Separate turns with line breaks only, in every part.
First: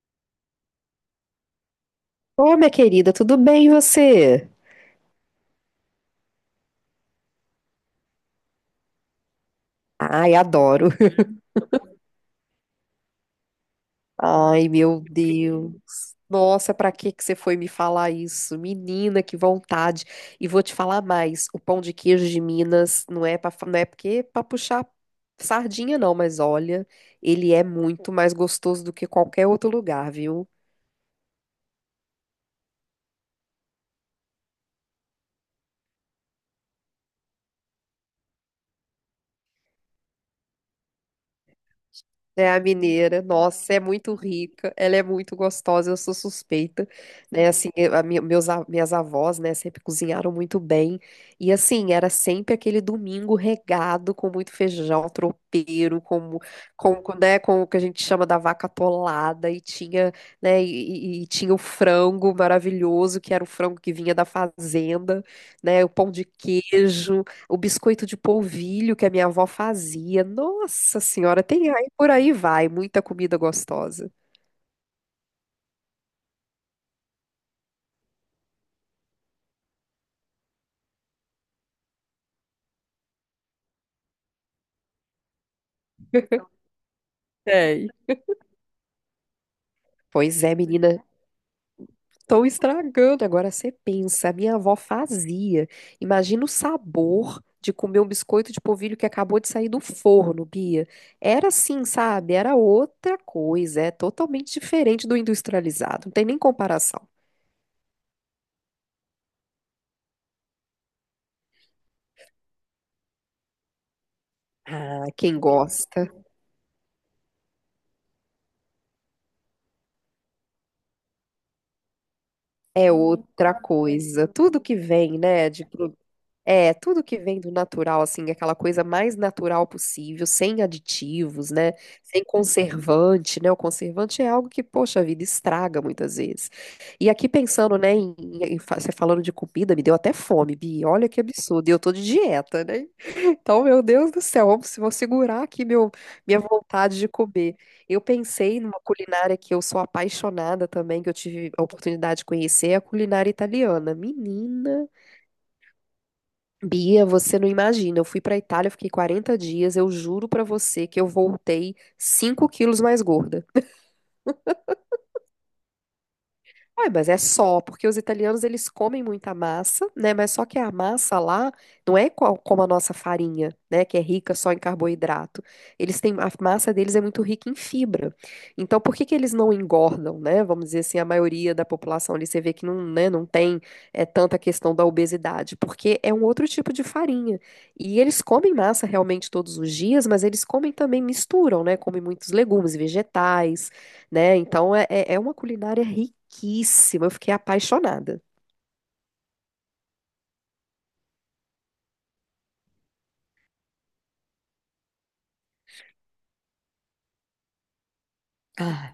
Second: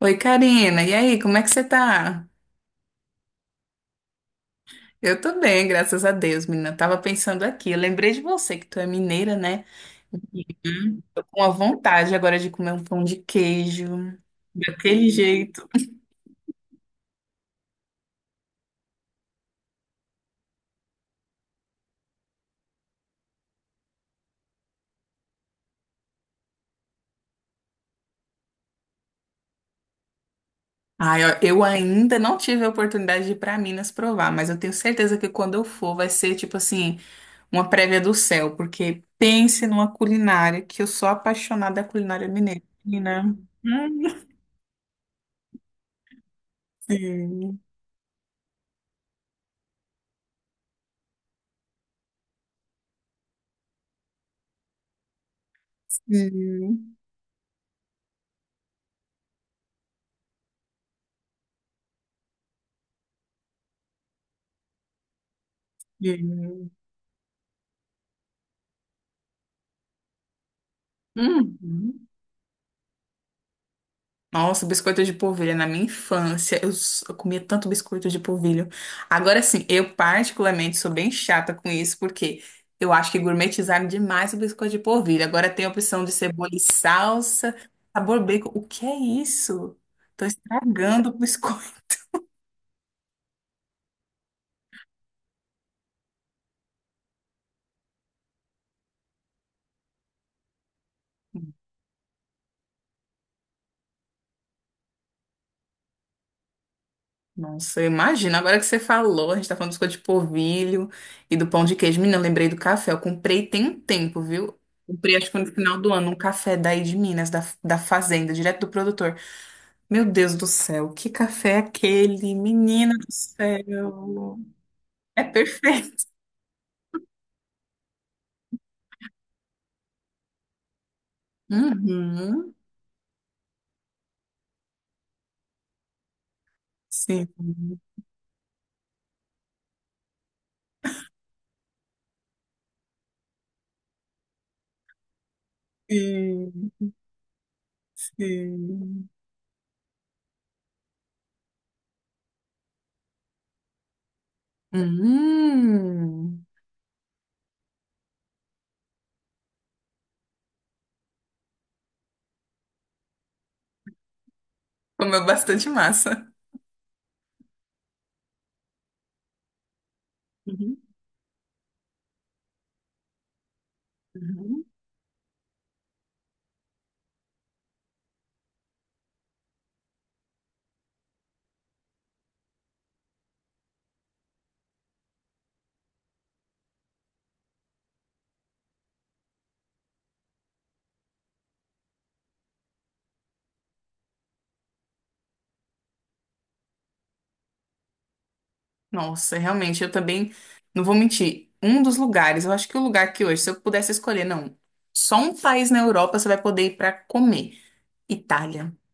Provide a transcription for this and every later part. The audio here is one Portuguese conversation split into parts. Oi, Karina. E aí, como é que você tá?
Ô, minha querida, tudo bem e você?
Eu tô bem, graças a Deus, menina. Eu tava pensando aqui, eu lembrei de você que tu é mineira, né?
Ai, adoro.
Uhum. Tô com a vontade agora de comer um pão de queijo,
Ai, meu
daquele jeito.
Deus. Nossa, pra que você foi me falar isso? Menina, que vontade. E vou te falar mais, o pão de queijo de Minas não é porque para puxar sardinha não, mas olha, ele é muito mais gostoso do que qualquer outro lugar, viu?
Ai, ó, eu ainda não tive a oportunidade de ir pra Minas provar, mas eu tenho certeza que quando eu for vai ser tipo assim, uma prévia do céu, porque pense numa culinária que eu sou apaixonada da culinária
É a
mineira,
mineira,
menina.
nossa, é
Hum,
muito rica, ela é muito gostosa, eu sou suspeita, né?
Sim,
Assim, eu- a minha- meus, a- minhas avós, né, sempre cozinharam muito bem. E assim, era sempre aquele domingo regado com muito feijão tropeiro, com,
sim,
com, com, né, com o que a gente chama da vaca atolada, e tinha, né, e tinha o frango maravilhoso, que era o frango que vinha da fazenda, né, o pão de
sim.
queijo. O biscoito de polvilho que a minha avó fazia. Nossa senhora, tem aí
Uhum.
por aí vai, muita comida gostosa.
Nossa, biscoito de polvilho na minha infância. Eu comia tanto biscoito de polvilho. Agora sim, eu particularmente sou bem chata com isso, porque eu acho que gourmetizaram demais o biscoito de polvilho. Agora tem a opção de cebola e salsa,
Sei.
sabor bacon. O que é isso? Tô
Pois é, menina,
estragando o biscoito.
estão estragando. Agora você pensa, a minha avó fazia. Imagina o sabor de comer um biscoito de polvilho que acabou de sair do forno, Bia. Era assim, sabe? Era outra coisa, é totalmente diferente do industrializado. Não tem nem comparação.
Nossa, eu imagino. Agora que você falou, a gente tá falando do biscoito de polvilho e do pão de queijo. Menina, eu lembrei do café. Eu comprei tem um tempo, viu?
Ah,
Comprei, acho que
quem
foi no final do
gosta
ano, um café daí de Minas, da fazenda, direto do produtor. Meu Deus do céu, que café é aquele?
é
Menina do
outra coisa.
céu.
Tudo que vem,
É
né,
perfeito.
É, tudo que vem do natural, assim, aquela coisa mais natural possível, sem aditivos, né? Sem
Uhum.
conservante, né? O conservante é algo que, poxa vida, estraga muitas vezes. E
Sim,
aqui pensando, né, você falando de comida, me deu até fome, Bi. Olha que absurdo. E eu tô de dieta, né? Então, meu Deus do céu, vou segurar aqui minha
sim,
vontade de comer. Eu pensei numa
sim.
culinária que eu sou apaixonada também, que eu tive a oportunidade de conhecer, é a culinária italiana. Menina.
Hum.
Bia, você não imagina. Eu fui para Itália, eu fiquei 40 dias. Eu juro para você que eu voltei 5 quilos mais gorda.
Comeu bastante massa.
Ai, mas é só, porque os italianos eles comem muita massa, né? Mas só que a
Uhum,
massa lá não é como a nossa farinha, né? Que é rica só em
uhum.
carboidrato. Eles têm, a massa deles é muito rica em fibra. Então, por que eles não engordam, né? Vamos dizer assim, a maioria da população ali, você vê que não, né, não tem é, tanta questão da obesidade, porque é um outro tipo de farinha. E eles comem massa realmente todos os dias, mas eles comem também, misturam, né? Comem muitos legumes, vegetais né? Então é uma culinária riquíssima. Eu fiquei apaixonada.
Nossa, realmente, eu também não vou mentir. Um dos lugares, eu acho que o lugar que hoje, se eu pudesse escolher, não, só um país na Europa você vai poder ir para comer. Itália.
Ah,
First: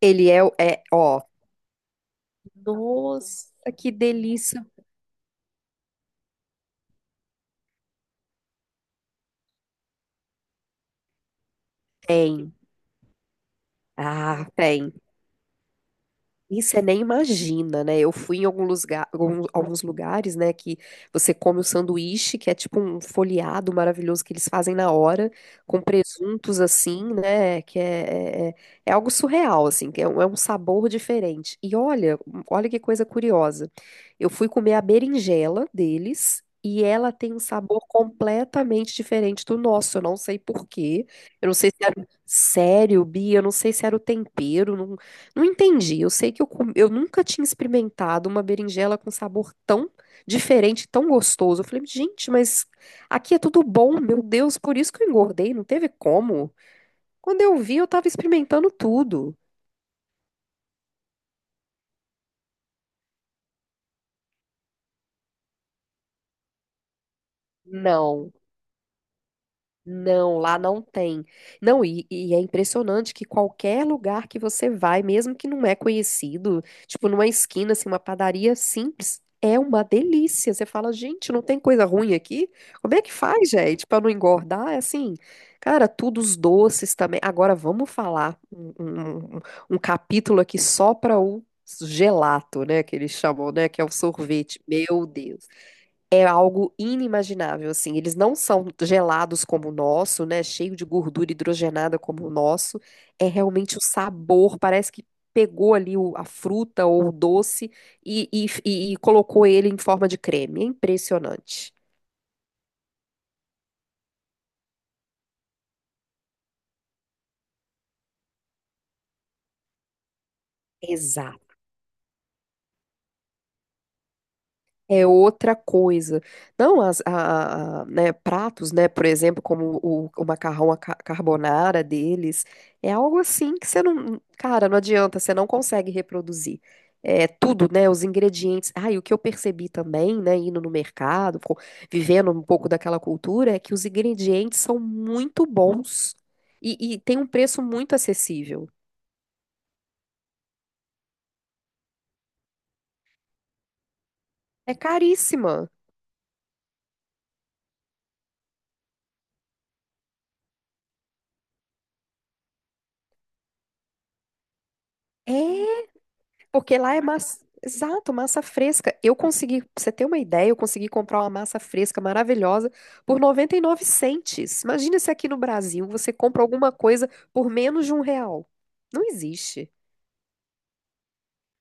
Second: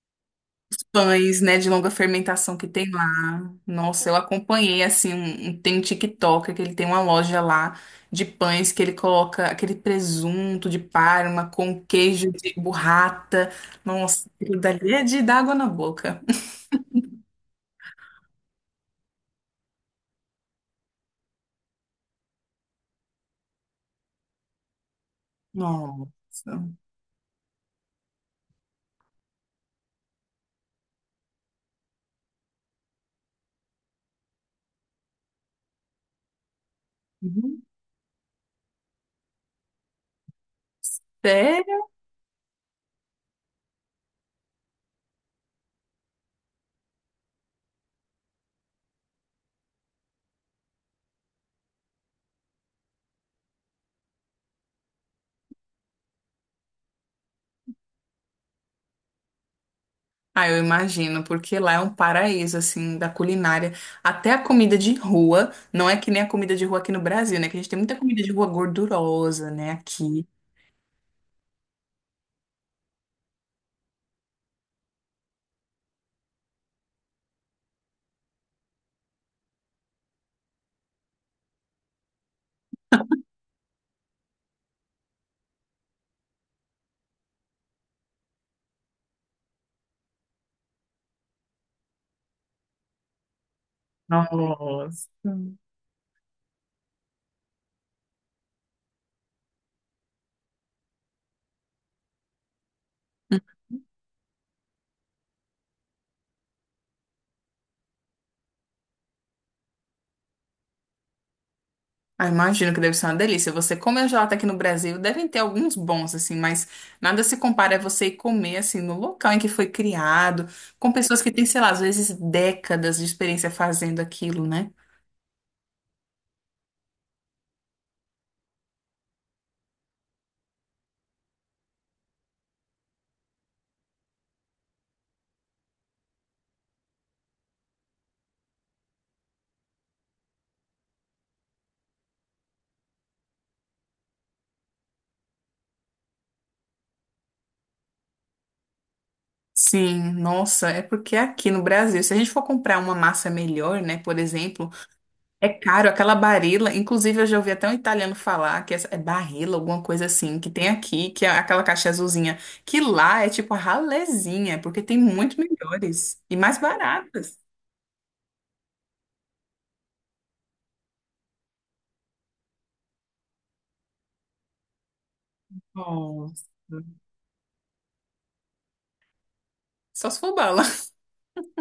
Ele é, o- é, ó,
Pães, né, de longa fermentação que tem
nossa,
lá.
que
Nossa, eu
delícia.
acompanhei assim, tem um TikToker que ele tem uma loja lá de pães que ele coloca aquele presunto de Parma com queijo
Tem.
de burrata. Nossa,
Ah,
aquilo
tem.
dali é de dar água na boca.
E você nem imagina, né? Eu fui em alguns lugares, né, que você come o sanduíche, que é tipo um folheado maravilhoso que eles fazem na hora, com
Nossa.
presuntos assim, né? Que é, é, é é algo surreal, assim, é um sabor diferente. E olha, olha que coisa curiosa. Eu fui comer a berinjela deles. E ela tem um
Uhum.
sabor completamente diferente do nosso. Eu não sei por quê. Eu não sei se
Sério?
era. Sério, Bia, eu não sei se era o tempero. Não, não entendi. Eu sei que eu nunca tinha experimentado uma berinjela com sabor tão diferente, tão gostoso. Eu falei, gente, mas aqui é tudo bom, meu Deus, por isso que eu engordei, não teve como. Quando eu vi, eu tava experimentando tudo.
Ah, eu imagino, porque lá é um paraíso, assim, da culinária. Até a comida de rua, não é que nem a comida de rua aqui no Brasil, né? Que a gente tem muita comida
Não.
de rua gordurosa, né? Aqui.
Não, lá não tem. Não, e é impressionante que qualquer lugar que você vai, mesmo que não é conhecido, tipo numa esquina, assim, uma padaria simples, é uma delícia. Você fala, gente, não tem coisa ruim aqui? Como é que faz, gente, para não engordar? É assim, cara, tudo os doces também. Agora vamos falar um capítulo aqui só para o gelato, né, que eles chamam, né, que é o sorvete.
Nossa.
Meu Deus. É algo inimaginável, assim. Eles não são gelados como o nosso, né? Cheio de gordura hidrogenada como o nosso. É realmente o sabor, parece que pegou ali a fruta ou o doce e colocou ele em forma de creme. É impressionante.
Ah, imagino que deve ser uma delícia. Você comer gelato aqui no Brasil, devem ter alguns bons, assim, mas nada se compara a você ir comer, assim, no local em que foi criado, com pessoas que têm, sei lá, às vezes décadas de experiência fazendo aquilo, né?
É outra coisa. Não, as, a, né, pratos, né, por exemplo, como o macarrão a carbonara deles, é algo assim que você não, cara, não adianta, você não consegue reproduzir. É tudo, né, os ingredientes. Ah, e o que eu percebi também, né, indo no mercado, vivendo um pouco daquela cultura, é que os ingredientes são muito bons e tem um preço muito acessível.
Sim, nossa, é porque aqui no Brasil, se a gente for comprar uma massa melhor, né, por exemplo,
É
é
caríssima.
caro, aquela Barilla. Inclusive, eu já ouvi até um italiano falar que essa, é Barilla, alguma coisa assim, que tem aqui, que é aquela caixa azulzinha, que lá é tipo a ralezinha, porque tem muito
É.
melhores e mais
Porque lá é
baratas.
massa. Exato, massa fresca. Eu consegui, pra você ter uma ideia, eu consegui comprar uma massa fresca maravilhosa por 99 centes. Imagina se aqui no Brasil você compra
Nossa.
alguma coisa por menos de um real. Não existe.
Só se for bala.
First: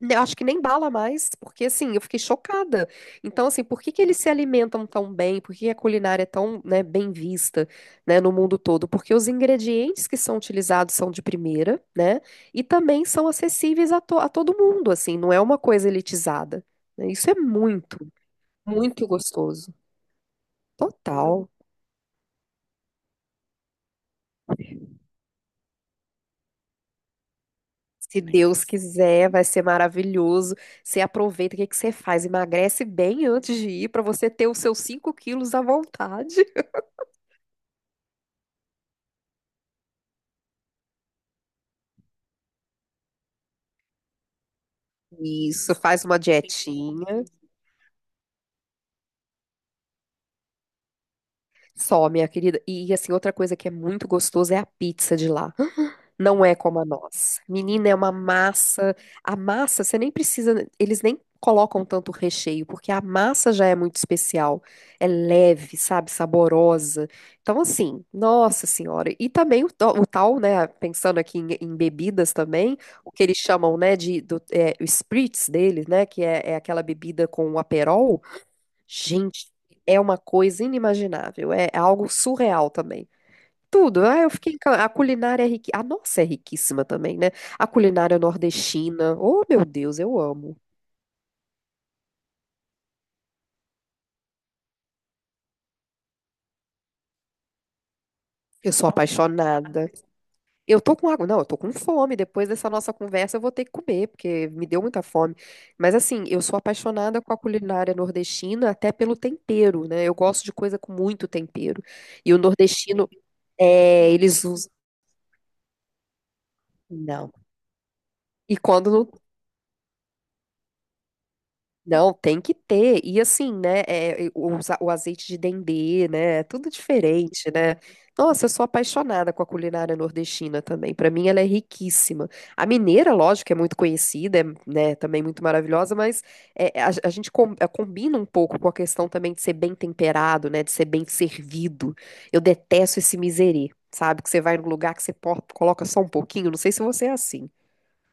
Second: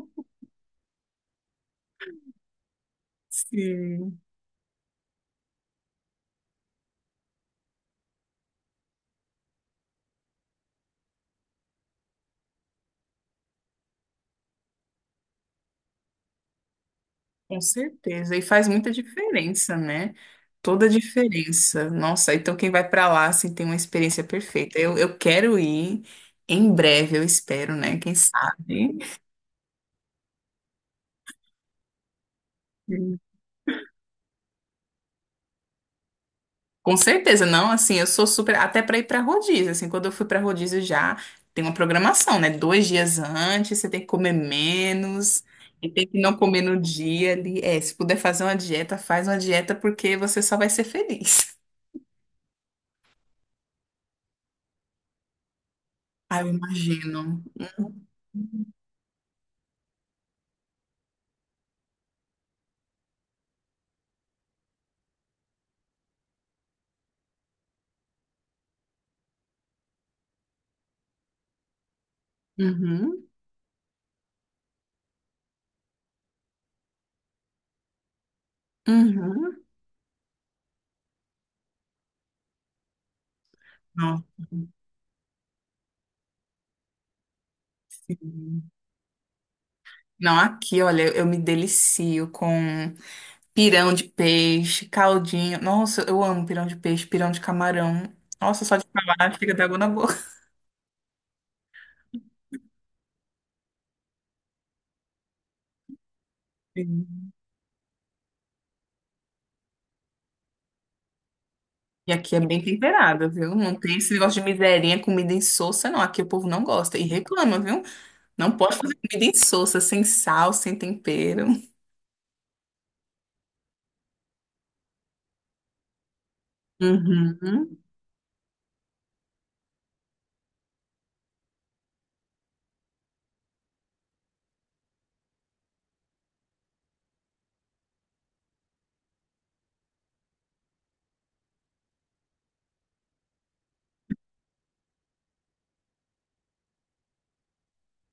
Ne- Acho que nem bala mais, porque assim, eu fiquei chocada. Então, assim, por que eles
Sim,
se alimentam tão bem? Por que a culinária é tão, né, bem vista, né, no mundo todo? Porque os ingredientes que são utilizados são de primeira, né? E também são acessíveis a, a todo mundo, assim, não é uma coisa elitizada, né? Isso é
com
muito,
certeza. E faz muita
muito gostoso.
diferença, né? Toda a
Total.
diferença. Nossa, então quem vai pra lá, assim, tem uma experiência perfeita. Eu quero ir em breve, eu espero, né? Quem
Se Deus
sabe?
quiser, vai ser maravilhoso. Você aproveita, o que você faz? Emagrece bem antes de ir, para você ter os seus 5 quilos à vontade.
Com certeza, não, assim, eu sou super, até para ir para rodízio, assim, quando eu fui para rodízio já tem uma programação, né? Dois dias antes, você tem que comer menos
Isso,
e
faz
tem
uma
que não comer no
dietinha.
dia ali. É, se puder fazer uma dieta, faz uma dieta porque você só vai ser feliz.
Só, minha querida. E assim, outra coisa que é muito gostosa é a pizza de lá.
Ah,
Não
eu
é como a nossa.
imagino.
Menina, é uma massa. A massa, você nem precisa. Eles nem colocam tanto recheio, porque a massa já é muito especial. É leve, sabe? Saborosa. Então, assim, nossa senhora. E também o tal, né? Pensando aqui em, em bebidas também, o que
Uhum,
eles chamam, né? É, o spritz deles, né? Que é, é aquela bebida com o aperol. Gente,
uhum.
é uma coisa inimaginável, é algo surreal também. Tudo, ah, eu
Nossa,
fiquei, a culinária é riquíssima, a nossa é riquíssima também, né? A culinária
sim.
nordestina, oh meu Deus, eu
Não,
amo.
aqui, olha, eu me delicio com pirão de peixe, caldinho. Nossa, eu amo pirão de peixe, pirão de camarão. Nossa,
Eu
só de
sou
falar, fica da água na
apaixonada.
boca.
Eu tô com água, não, eu tô com fome. Depois dessa nossa conversa, eu vou ter que comer, porque me deu muita fome. Mas assim, eu sou apaixonada
Sim.
com a culinária nordestina, até pelo tempero, né? Eu gosto de coisa com muito tempero.
E
E
aqui
o
é bem
nordestino,
temperado, viu? Não tem esse
é,
negócio
eles
de
usam.
miserinha, comida insossa, não. Aqui o povo não gosta e
Não.
reclama, viu? Não
E
pode
quando
fazer
não
comida insossa, sem sal, sem tempero.
Não, tem que ter. E assim, né? é, o azeite de dendê, né? É tudo diferente, né?
Uhum.
Nossa, eu sou apaixonada com a culinária nordestina também. Para mim, ela é riquíssima. A mineira, lógico, é muito conhecida, é, né? Também muito maravilhosa, mas a gente é, combina um pouco com a questão também de ser bem temperado, né? De ser bem servido. Eu detesto esse miserê, sabe? Que você vai num lugar que você coloca só um pouquinho. Não sei se você é assim.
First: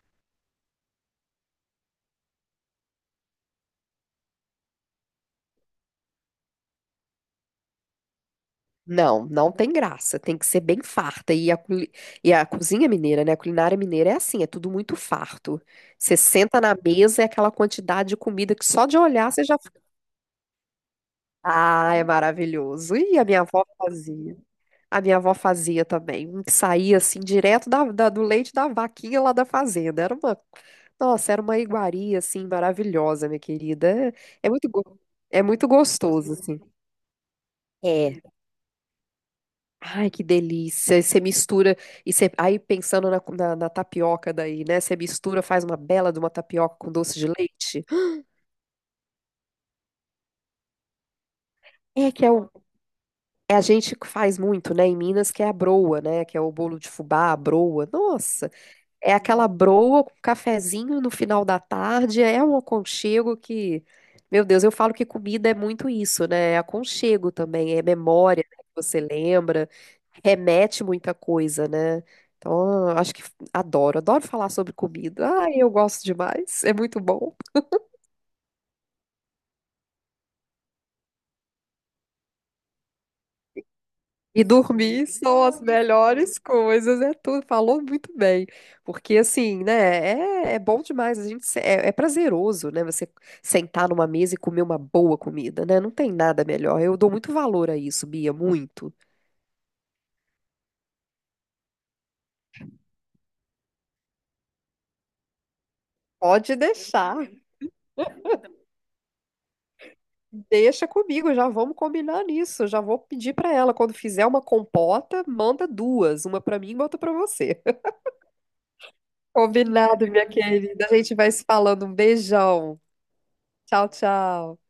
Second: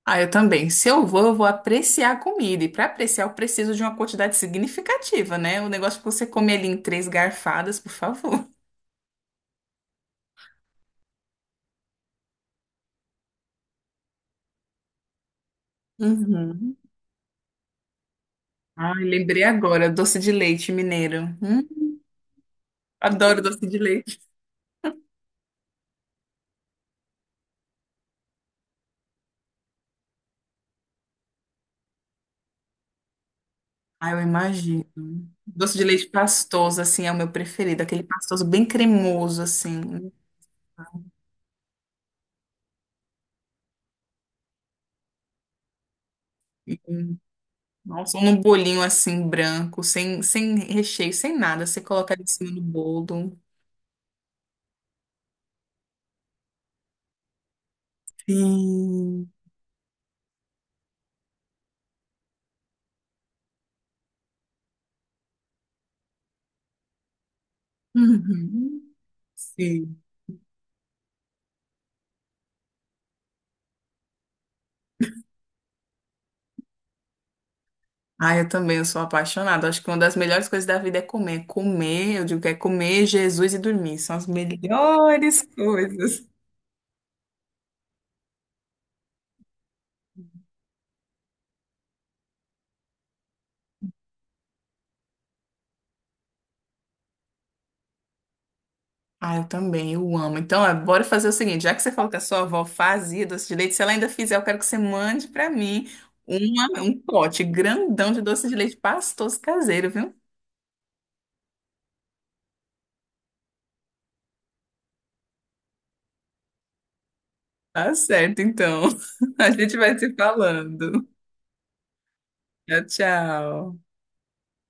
Ah, eu também. Se eu vou, eu vou apreciar a comida. E para apreciar, eu preciso de uma quantidade significativa, né? O negócio que você come ali em três garfadas, por favor.
Não, não tem graça. Tem que ser bem farta. E e a cozinha mineira, né? A culinária mineira é assim, é tudo muito farto. Você senta na
Uhum.
mesa, é aquela quantidade de comida que só de
Ai,
olhar você
lembrei
já fica.
agora, doce de leite mineiro. Hum?
Ah, é maravilhoso. E a minha
Adoro
avó
doce de leite.
fazia. A minha avó fazia também. Um que saía assim, direto do leite da vaquinha lá da fazenda. Era uma. Nossa, era uma iguaria assim, maravilhosa, minha querida.
Ah,
É,
eu
é muito,
imagino.
go- é muito
Doce de leite
gostoso, assim.
pastoso, assim, é o meu preferido. Aquele pastoso bem cremoso,
Ai,
assim.
que delícia. E você mistura, e você, aí pensando na tapioca daí, né? Você mistura, faz uma bela de uma tapioca
E,
com doce de leite.
nossa, ou num bolinho, assim, branco, sem recheio, sem nada. Você
É
coloca ali
que
em
é, o,
cima do bolo.
é a gente que faz muito, né? Em Minas, que é a broa, né? Que é o bolo de fubá, a broa. Nossa, é
Sim.
aquela broa com cafezinho no final da tarde. É um aconchego que, meu Deus, eu falo que comida é muito isso, né? É aconchego também, é memória, né, que
Uhum.
você lembra.
Sim.
Remete muita coisa, né? Então, eu acho que adoro, adoro falar sobre comida. Ai, eu gosto demais, é muito bom.
Ah, eu também, eu sou apaixonada. Acho que uma das melhores coisas da vida é comer. Comer, eu digo que é comer Jesus e dormir. São as
E dormir
melhores
são as
coisas.
melhores coisas, é tudo. Falou muito bem. Porque, assim, né, é bom demais. A gente, é prazeroso, né? Você sentar numa mesa e comer uma boa comida, né? Não tem nada melhor. Eu dou muito valor a isso, Bia, muito.
Ah, eu também, eu amo. Então, ó, bora fazer o seguinte, já que você falou que a sua avó fazia doce de leite, se ela ainda fizer, eu quero que você mande pra mim
Pode
uma, um
deixar.
pote grandão de doce de leite pastoso caseiro, viu?
Deixa comigo, já vamos combinar nisso. Já vou pedir pra ela quando fizer uma compota, manda duas, uma pra mim e outra pra você.
Tá certo, então. A gente vai
Combinado,
se
minha querida. A
falando.
gente vai se falando. Um beijão.
Tchau, tchau.
Tchau, tchau.